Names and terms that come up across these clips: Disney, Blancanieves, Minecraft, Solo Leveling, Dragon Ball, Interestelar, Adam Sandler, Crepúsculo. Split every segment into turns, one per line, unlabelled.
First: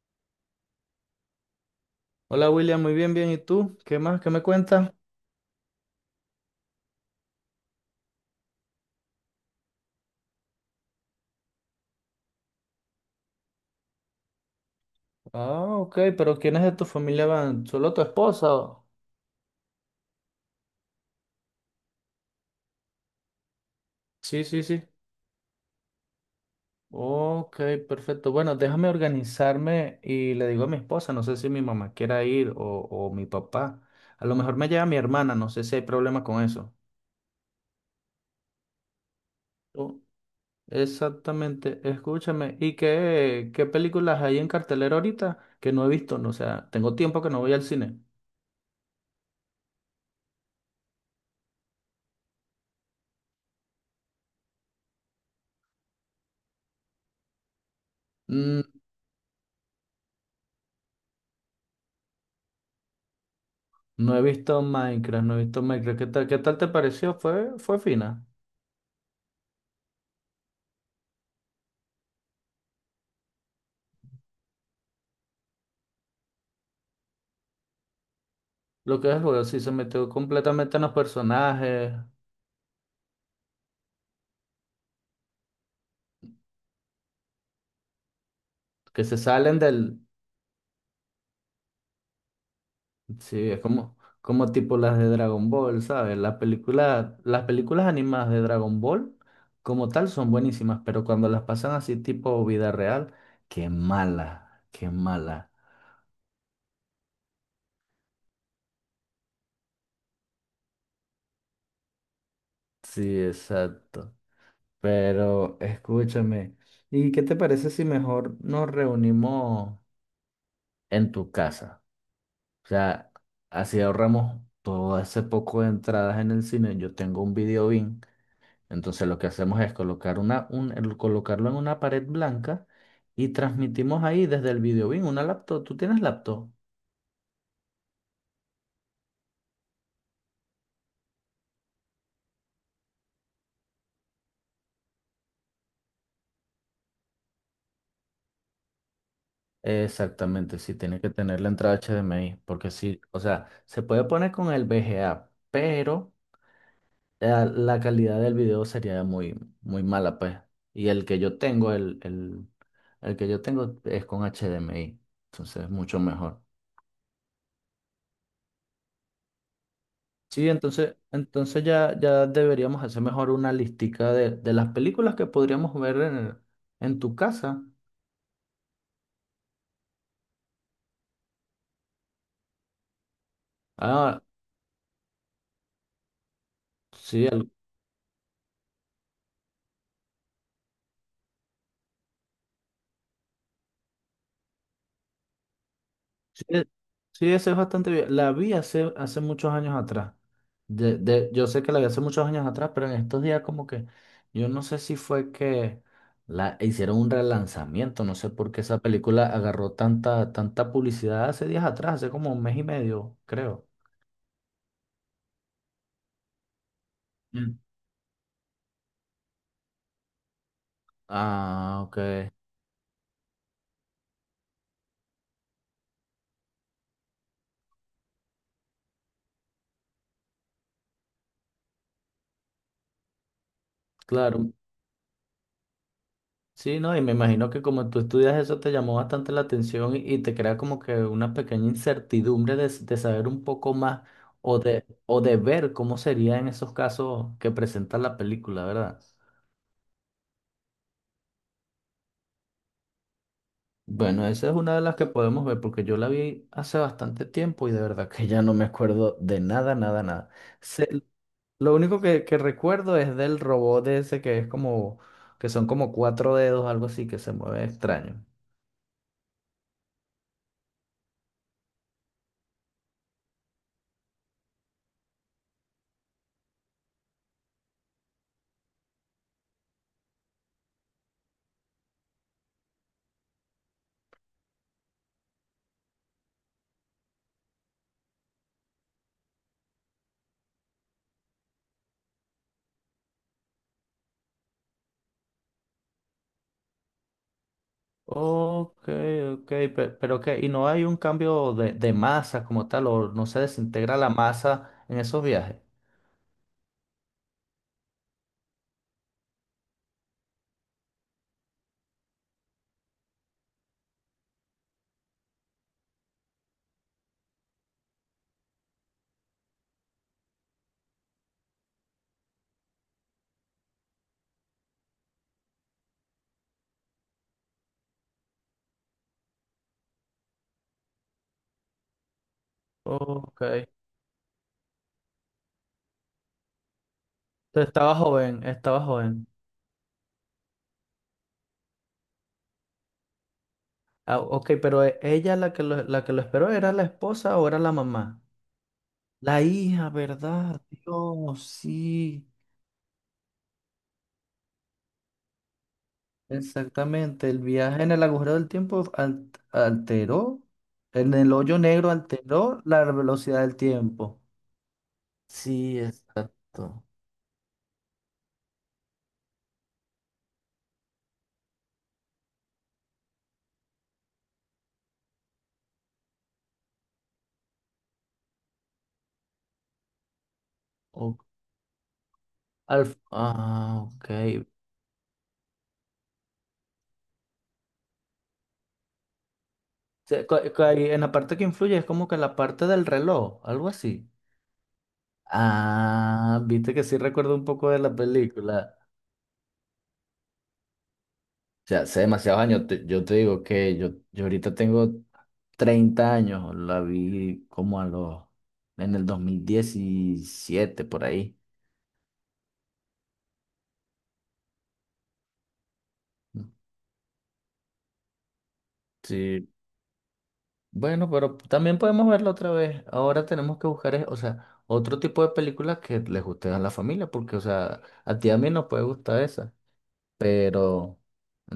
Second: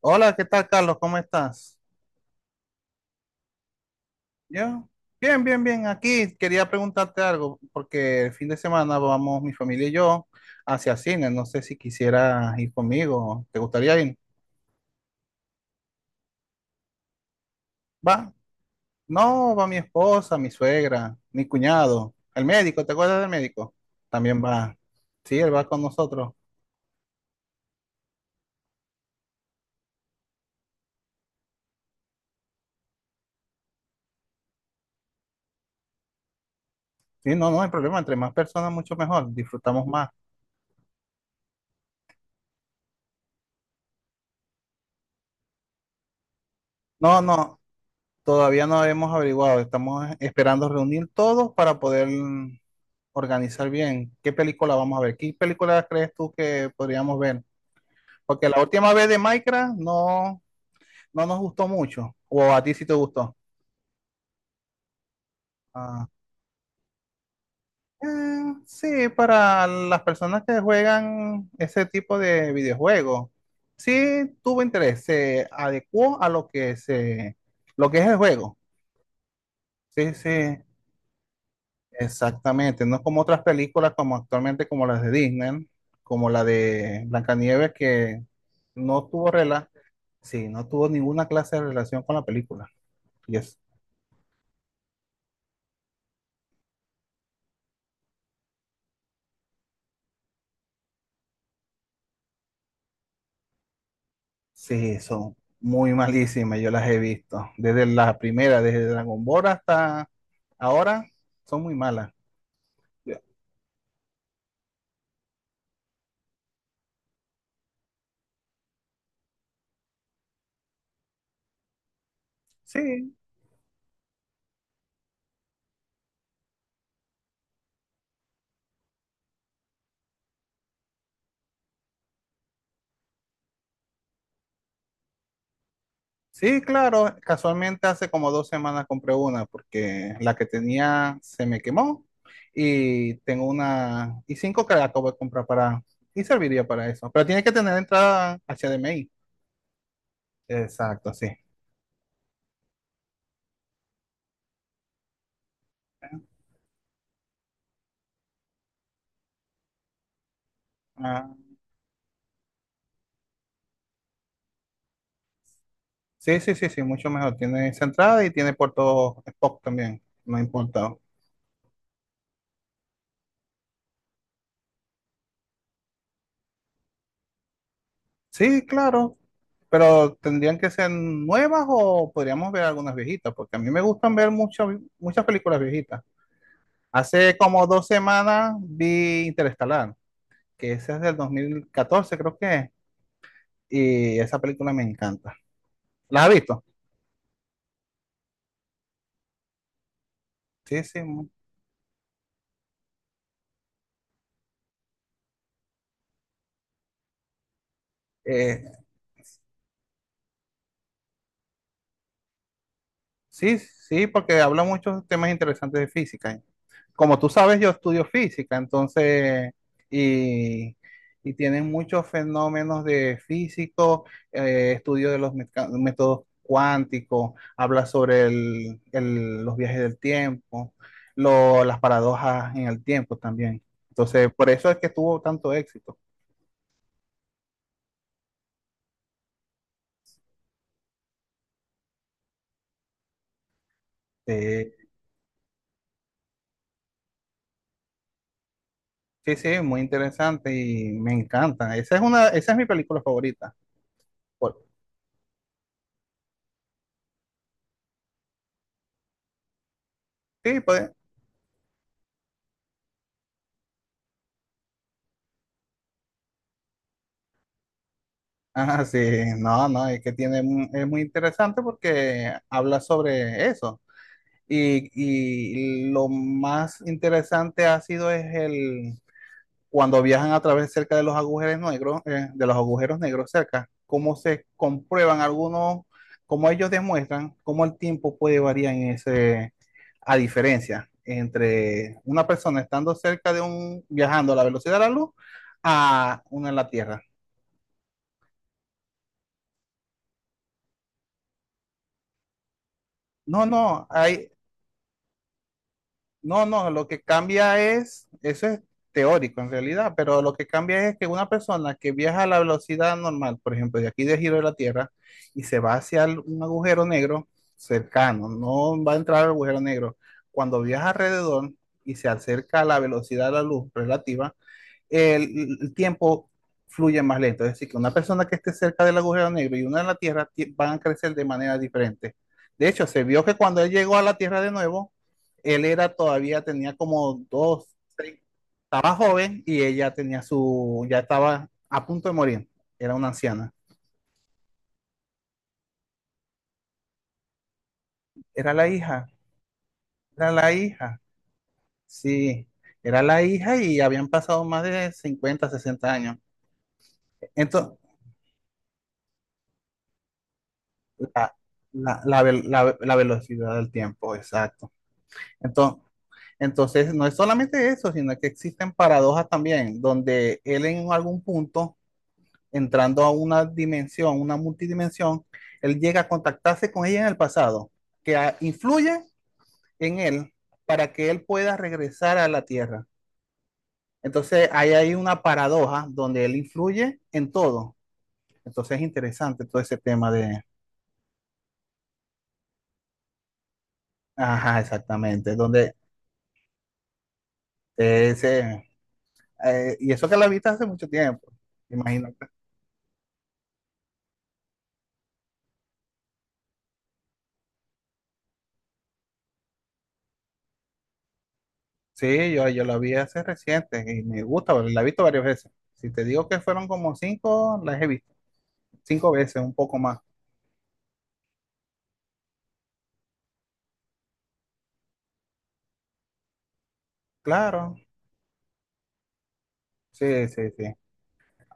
Hola, ¿qué tal, Carlos? ¿Cómo estás?
Hola William, muy bien, bien. ¿Y tú? ¿Qué más? ¿Qué me
Yo,
cuentas?
bien, bien, bien. Aquí quería preguntarte algo, porque el fin de semana vamos mi familia y yo hacia cine. No sé si quisieras ir conmigo. ¿Te gustaría ir?
Ah, ok, pero ¿quiénes de tu familia van? ¿Solo tu
Va.
esposa?
No, va mi esposa, mi suegra, mi cuñado, el médico. ¿Te acuerdas del médico? También
Sí, sí,
va.
sí.
Sí, él va con nosotros.
Ok, perfecto. Bueno, déjame organizarme y le digo a mi esposa, no sé si mi mamá quiera ir o mi papá. A lo mejor me lleva mi hermana, no sé si hay problema con eso.
Sí, no, no hay problema. Entre más personas, mucho mejor. Disfrutamos
Oh,
más.
exactamente, escúchame. ¿Y qué películas hay en cartelera ahorita que no he visto? No, o sea, tengo
No,
tiempo que no voy
no.
al cine.
Todavía no hemos averiguado, estamos esperando reunir todos para poder organizar bien qué película vamos a ver. ¿Qué película crees tú que podríamos ver? Porque la última vez de Minecraft no nos gustó mucho, o a ti sí te gustó.
No he visto Minecraft, no he visto Minecraft. ¿Qué
Ah,
tal, qué tal te pareció? Fue fina.
sí, para las personas que juegan ese tipo de videojuegos, sí tuvo interés, se adecuó a lo que es el juego.
Lo que es el juego, sí, se metió
Sí, sí.
completamente en los personajes
Exactamente, no es como otras películas como actualmente como las de Disney, como la de Blancanieves que no
que se
tuvo
salen del.
sí, no tuvo ninguna clase de relación con la película. Y
Sí,
es,
es como tipo las de Dragon Ball, ¿sabes? Las películas animadas de Dragon Ball como tal son buenísimas, pero cuando las pasan así tipo vida real, qué mala, qué
sí, son
mala.
muy malísimas, yo las he visto. Desde la primera, desde Dragon Ball hasta ahora, son muy malas.
Sí, exacto. Pero escúchame, ¿y qué te parece si mejor nos reunimos en tu casa? O sea,
Sí,
así ahorramos todo ese poco de entradas en el cine. Yo tengo un video bin, entonces lo que hacemos es colocar colocarlo en una pared blanca y transmitimos ahí desde el video bin una laptop. ¿Tú tienes laptop?
sí, claro, casualmente hace como dos semanas compré una porque la que tenía se me quemó y tengo una y cinco que la acabo de comprar para y serviría para eso, pero tiene que tener entrada HDMI.
Exactamente, sí, tiene que
Exacto, sí.
tener la entrada HDMI, porque sí, o sea, se puede poner con el VGA, pero la calidad del video sería muy, muy mala, pues. Y el que
Ah,
yo tengo, es con HDMI, entonces es mucho
sí,
mejor.
sí, sí, sí, mucho mejor. Tiene esa entrada y tiene puerto Spock también, no
Sí,
importa.
entonces ya deberíamos hacer mejor una listica de las películas que podríamos ver en tu casa.
Sí, claro, pero tendrían que ser nuevas o podríamos ver algunas viejitas porque a mí me gustan
Ah,
ver muchas películas viejitas.
sí,
Hace como dos semanas vi Interestelar, que esa es del 2014, creo que es, y esa película me encanta. ¿La has
sí,
visto?
sí, esa es bastante bien. La vi hace muchos años atrás.
Sí, sí.
Yo sé que la vi hace muchos años atrás, pero en estos días como que yo no sé si fue que la hicieron un relanzamiento, no sé por qué esa
Eh,
película agarró tanta, tanta publicidad hace días atrás, hace como un mes y medio,
sí,
creo.
sí, porque habla muchos temas interesantes de física. Como tú
Mm.
sabes, yo estudio física, entonces, y, y tienen
Ah,
muchos
ok.
fenómenos de físico, estudio de los métodos cuánticos, habla sobre los viajes del tiempo, las paradojas en el tiempo también. Entonces, por
Claro,
eso es que tuvo tanto éxito.
sí, no, y me imagino que como tú estudias eso te llamó bastante la atención y, te crea como que una pequeña incertidumbre de, de saber un poco más o
Eh,
de ver cómo sería en esos casos que presenta la película, ¿verdad?
sí, sí, muy interesante y me encanta. Esa es una, esa es mi película favorita.
Bueno, esa es
Por-
una de las que podemos ver porque yo la vi hace bastante tiempo y de verdad que ya no me acuerdo de nada, nada, nada.
sí, pues,
Sé- lo único que recuerdo es del robot de ese que es como, que son como cuatro dedos, algo así, que se mueve extraño.
ah, sí, no, no, es que tiene, es muy interesante porque habla sobre eso. Y, y lo más interesante ha sido es el cuando viajan a través cerca de los agujeros negros, de los agujeros negros cerca, cómo se comprueban algunos, cómo ellos demuestran cómo el tiempo puede variar en ese, a diferencia entre una persona estando cerca de un, viajando a la velocidad de la luz a una en la Tierra.
Ok, ok, pero ¿y no hay un cambio de masa como tal, o no se
No,
desintegra la masa en esos viajes?
no, no, lo que cambia es, eso es teórico en realidad, pero lo que cambia es que una persona que viaja a la velocidad normal, por ejemplo, de aquí de giro de la Tierra, y se va hacia un agujero negro cercano, no va a entrar al agujero negro, cuando viaja alrededor y se acerca a la velocidad de la luz relativa, el tiempo fluye más lento. Es decir, que una persona que esté cerca del agujero negro y una en la Tierra van a crecer de manera diferente. De hecho, se vio que
Ok,
cuando
entonces
él llegó a la Tierra de nuevo, él era todavía, tenía como
estaba joven, estaba
estaba
joven.
joven y ella tenía su, ya estaba a punto de morir. Era una anciana.
Ah, ok, pero ella la que lo esperó era la esposa o era la mamá.
Era la hija,
La hija,
era la
¿verdad?
hija,
Dios, sí,
sí, era la hija y habían pasado más de 50, 60 años.
exactamente. El
Entonces,
viaje en el agujero del tiempo en el
la,
hoyo negro alteró la
la
velocidad
velocidad
del
del tiempo,
tiempo.
exacto. Entonces,
Sí, exacto.
entonces, no es solamente eso, sino que existen paradojas también, donde él en algún punto, entrando a una dimensión, una multidimensión, él llega a contactarse con ella en el pasado, que influye en él para que él pueda regresar a la Tierra.
Ah, ok.
Entonces, ahí hay una paradoja donde él influye en todo. Entonces, es interesante todo ese tema de,
Ahí, en la parte que influye es como que la parte del reloj, algo así.
ajá, exactamente, donde
Ah, viste que sí recuerdo un poco de la
ese,
película.
y eso que la viste hace mucho tiempo,
O sea, hace
imagino.
demasiados años, yo te digo que yo ahorita tengo 30 años, la vi como en el 2017 por ahí.
Sí, yo la vi hace reciente y me gusta, la he visto varias veces. Si te digo que fueron como cinco, las he visto. Cinco veces,
Sí,
un poco más.
bueno, pero también podemos verla otra vez. Ahora tenemos que buscar, o sea, otro tipo de películas que les guste a la familia, porque, o
Claro,
sea, a ti y a mí nos puede gustar esa.
sí, sí, sí.
Pero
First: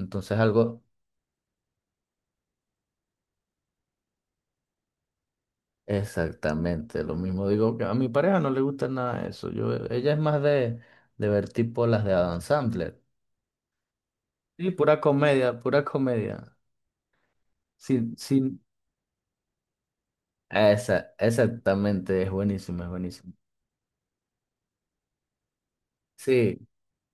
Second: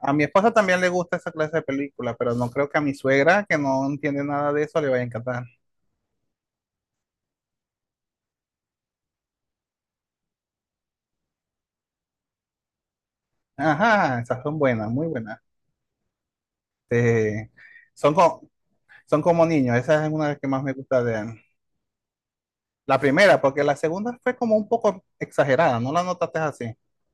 A mi esposa también
algo
le gusta esa clase de película, pero no creo que a mi suegra, que no entiende nada de eso, le vaya a encantar.
exactamente lo mismo. Digo que a mi pareja no le gusta nada de eso. Ella es más de ver tipo las de Adam Sandler.
Ajá, esas son
Sí,
buenas,
pura
muy buenas.
comedia, pura comedia.
Este, son,
Sin,
co-
sin...
son como niños, esa es una de las que más me gusta
Esa,
de él.
exactamente, es buenísimo, es
La
buenísimo.
primera, porque la segunda fue como un poco exagerada, ¿no la notaste
Sí,
así?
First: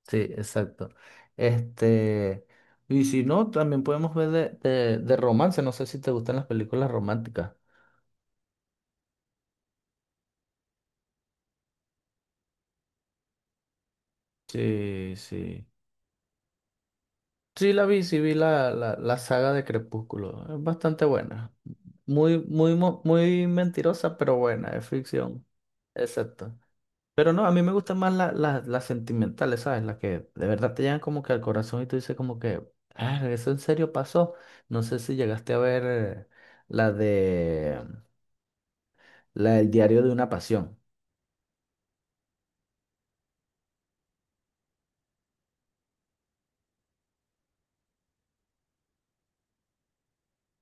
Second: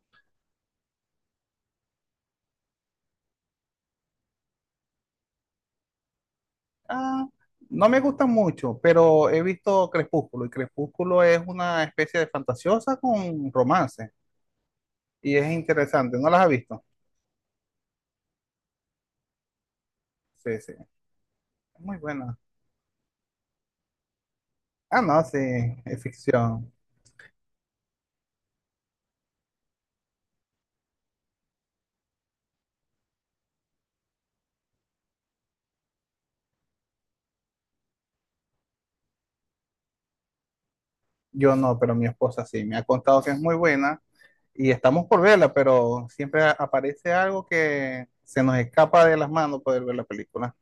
sí, exacto. Este, y si no, también podemos ver de, de romance. No sé si te gustan las películas
Ah,
románticas.
no me gusta mucho, pero he visto Crepúsculo y Crepúsculo es una especie de fantasiosa con romance
Sí,
y es
sí.
interesante. ¿No las has visto?
Sí la vi, sí vi la, la saga de Crepúsculo.
Sí,
Es
sí,
bastante
es
buena.
muy buena.
Muy mentirosa, pero buena, es
Ah, no, sí,
ficción.
es
Exacto.
ficción.
Pero no, a mí me gustan más las sentimentales, ¿sabes? Las que de verdad te llegan como que al corazón y tú dices como que, ah, eso en serio pasó. No sé si llegaste a ver la de, la del diario de una pasión.
Yo no, pero mi esposa sí, me ha contado que es muy buena y estamos por verla, pero siempre aparece algo que se nos escapa de las manos poder ver la película.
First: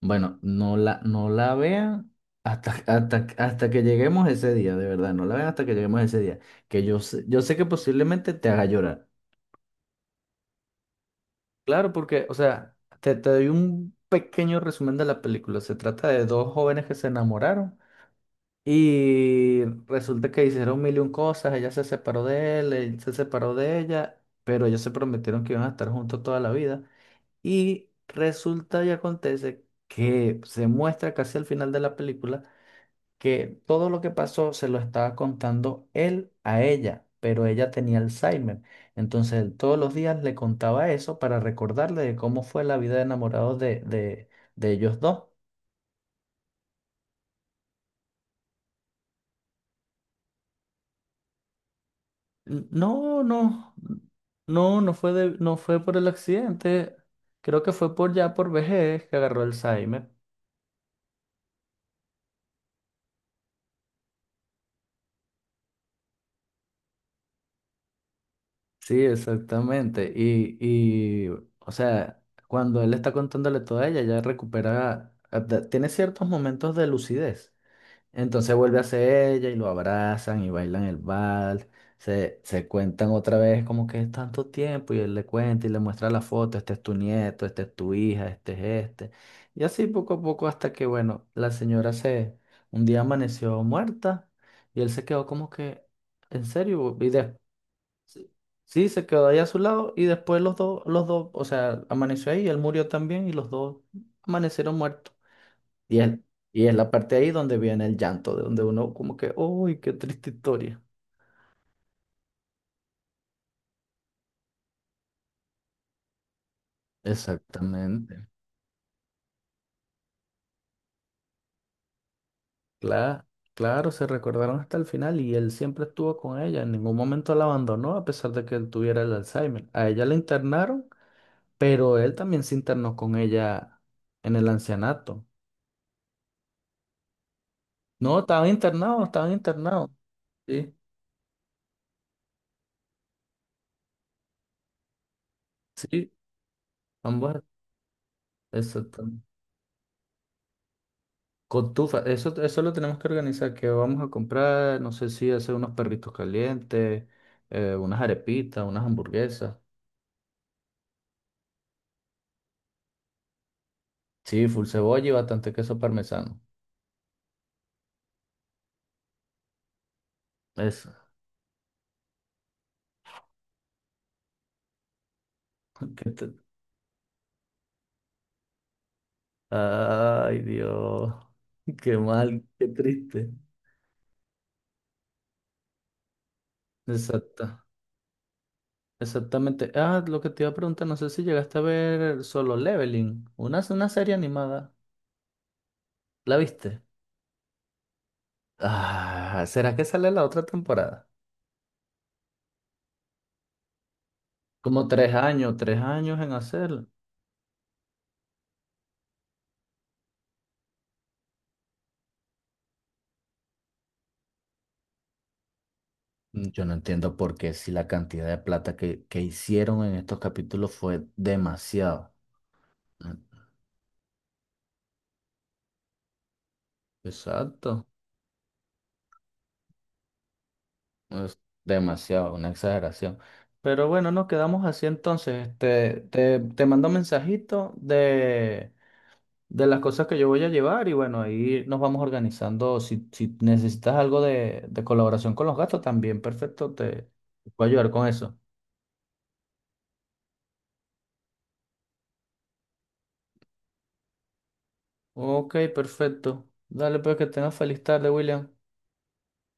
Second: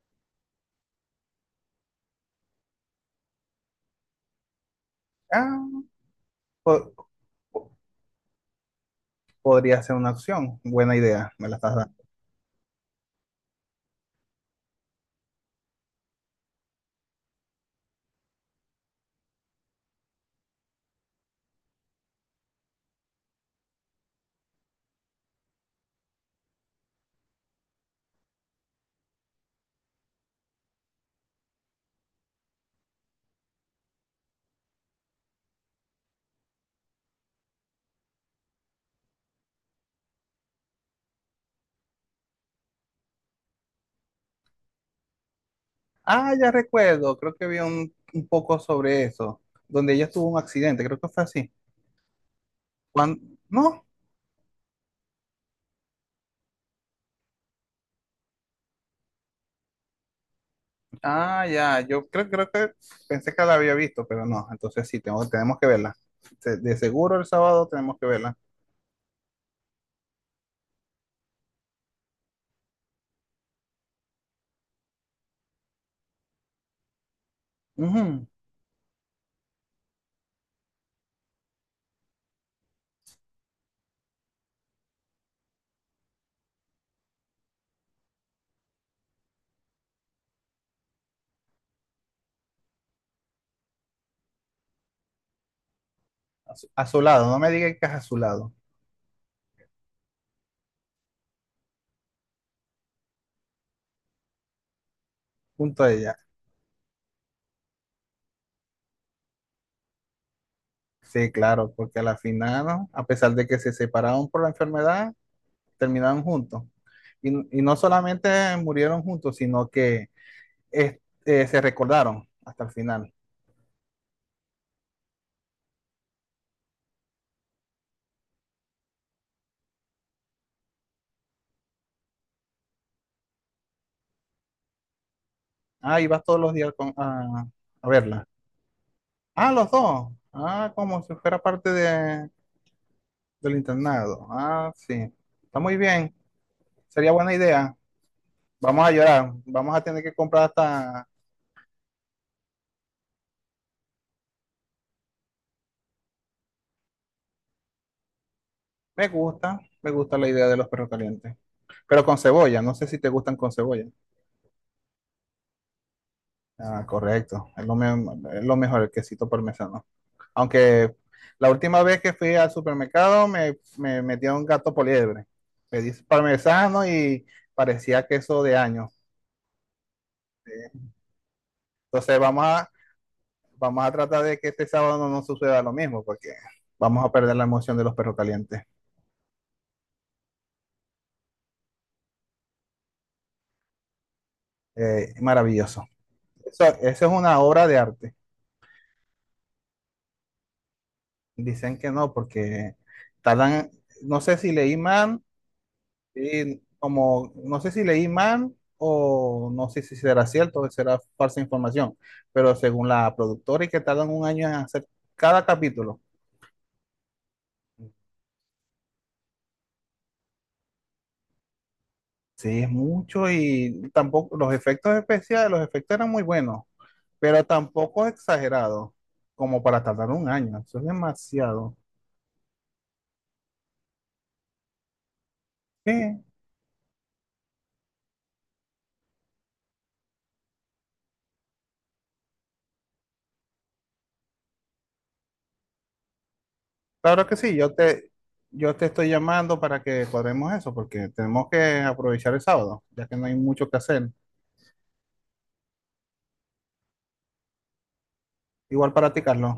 Bueno, no la vean hasta que lleguemos ese día, de verdad, no la vean
Ah,
hasta que lleguemos ese día, que
po-
yo sé que
po-
posiblemente te haga llorar.
podría ser una opción, buena idea, me la estás
Claro,
dando.
porque, o sea, te doy un pequeño resumen de la película. Se trata de dos jóvenes que se enamoraron y resulta que hicieron mil y un cosas, ella se separó de él, él se separó de ella, pero ellos se prometieron que iban a estar juntos toda la vida y resulta y acontece que se muestra casi al final de la película que todo lo que pasó se lo estaba contando él a ella, pero ella tenía Alzheimer. Entonces él todos los días le contaba eso para recordarle de cómo fue la vida de enamorados de, de ellos dos.
Ah, ya recuerdo, creo que vi un poco sobre eso, donde ella tuvo un accidente, creo que fue así. ¿Cuándo?
No, no,
¿No?
no, no fue por el accidente. Creo que fue por ya por vejez que agarró Alzheimer.
Ah, ya, yo creo, creo que pensé que la había visto, pero no, entonces sí, tengo, tenemos que verla. De seguro el sábado tenemos que verla.
Sí, exactamente. Y, o sea, cuando él está contándole todo a ella, ella recupera, tiene ciertos momentos de lucidez.
Ujú,
Entonces vuelve hacia ella y lo abrazan y bailan el vals. Se cuentan otra vez como que es tanto tiempo y él le cuenta y le muestra la foto, este es tu nieto, este es tu hija, este es este. Y así poco a poco hasta que, bueno, la señora un día amaneció muerta y él se quedó como que, ¿en
a su, a
serio?
su
Y
lado, no me digan que es a su
sí,
lado,
sí, se quedó ahí a su lado y después los dos, o sea, amaneció ahí y él murió también y los dos amanecieron muertos.
junto a
Y
ella.
es, y es la parte ahí donde viene el llanto, de donde uno como que, uy, qué triste historia.
Sí, claro, porque a la final, ¿no? A pesar de que se separaron por la enfermedad, terminaron juntos. Y, y no
Exactamente.
solamente murieron juntos, sino que eh, se recordaron hasta el final.
Claro, claro, se recordaron hasta el final y él siempre estuvo con ella, en ningún momento la abandonó a pesar de que él tuviera el Alzheimer. A ella la internaron, pero él también se internó con ella en el ancianato.
Ah, ibas todos los días a
No,
verla.
estaban internados, estaban
Ah, los
internados.
dos. Ah,
Sí,
como si fuera parte de, del internado. Ah, sí. Está muy
sí,
bien. Sería buena
ambos,
idea. Vamos a
exacto.
llorar. Vamos a tener que comprar hasta…
Cotufa, eso lo tenemos que organizar, que vamos a comprar, no sé si hacer unos perritos calientes, unas arepitas, unas hamburguesas.
Me gusta la idea de los perros calientes. Pero con cebolla. No sé si te gustan con cebolla.
Sí, full cebolla y bastante queso parmesano.
Ah, correcto. Es lo mejor, el quesito parmesano.
Eso.
Aunque la última vez que fui al supermercado me metió un gato poliebre. Pedí
Qué tr-
parmesano y parecía queso de años.
Ay, Dios. Qué
Entonces vamos
mal,
a,
qué triste.
vamos a tratar de que este sábado no nos suceda lo mismo, porque vamos a perder la
Exacto,
emoción de los perros calientes.
exactamente. Ah, lo que te iba a preguntar, no sé si llegaste a ver Solo Leveling, una serie animada.
Maravilloso.
¿La
Eso,
viste?
eso es una obra de arte.
Ah, ¿será que sale la otra temporada?
Dicen que no, porque tardan, no sé si leí
Como tres
mal,
años, 3 años en
y
hacerla.
como, no sé si leí mal o no sé si será cierto o será falsa información, pero según la productora y que tardan 1 año en hacer cada capítulo.
Yo no entiendo por qué si la cantidad de plata que hicieron en estos capítulos fue demasiado.
Sí, es
Mm,
mucho y tampoco los efectos especiales, los efectos eran muy buenos. Pero
exacto,
tampoco exagerado como para tardar 1 año. Eso es
es
demasiado.
demasiado, una exageración. Pero bueno, nos quedamos así entonces.
Sí,
Te mando un mensajito de, las cosas que yo voy a llevar y bueno, ahí nos vamos organizando. Si necesitas algo de colaboración con los gastos también, perfecto, te,
claro que
te
sí.
puedo ayudar con eso.
Yo te estoy llamando para que cuadremos eso, porque tenemos que aprovechar el sábado, ya que no hay mucho que hacer.
Ok, perfecto. Dale pues que tengas feliz tarde, William.
Igual para ti, Carlos.